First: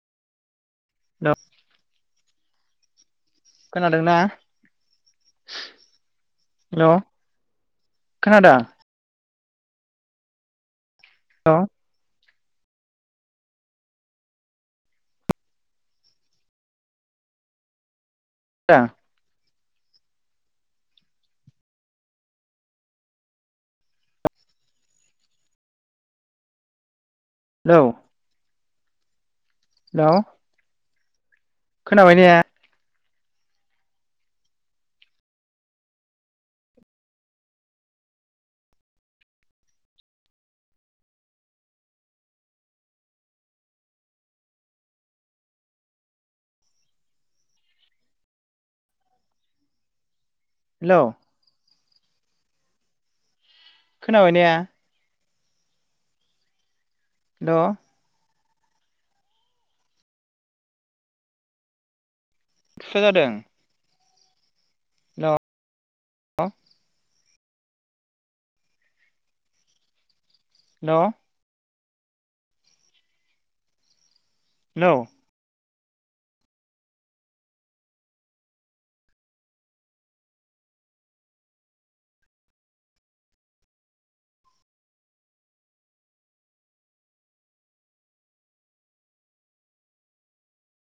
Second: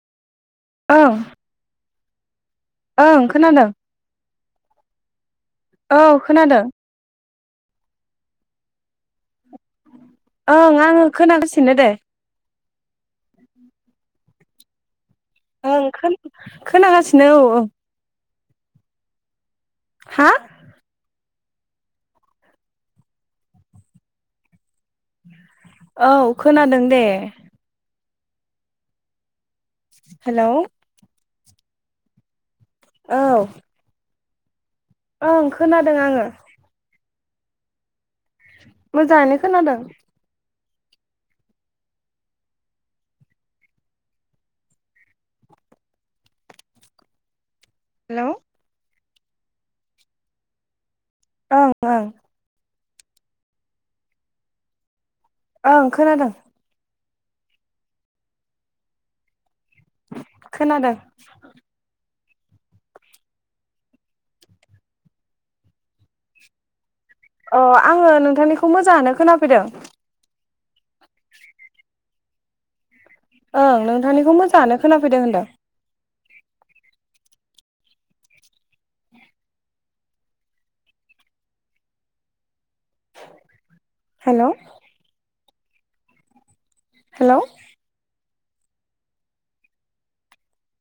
ओं हेलौ ओं खोनादों खोनादोंना औ खोनादों खोनादो ओं आं हेलौ खोनागासिनो दे। ओं खोनागासिनो औ [unintelligible] हा औ खोनादों दे हेलौ हेलौ खोनाबाय ने औ ओं खोनादों आङो। मोजाङैनो खोनादों। हेलौ हेलौ ओं ओं खोनाबाय ने? ओं खोनादों। द' खोनादों। फिसा जादों। हा अ आङो नोंथांनिखौ मोजाङानो खोनाफैदों। हेलौ ओं नो थांनिखौ मोजाङानो हेलौ खोनाफैदों होनदों। Hello hello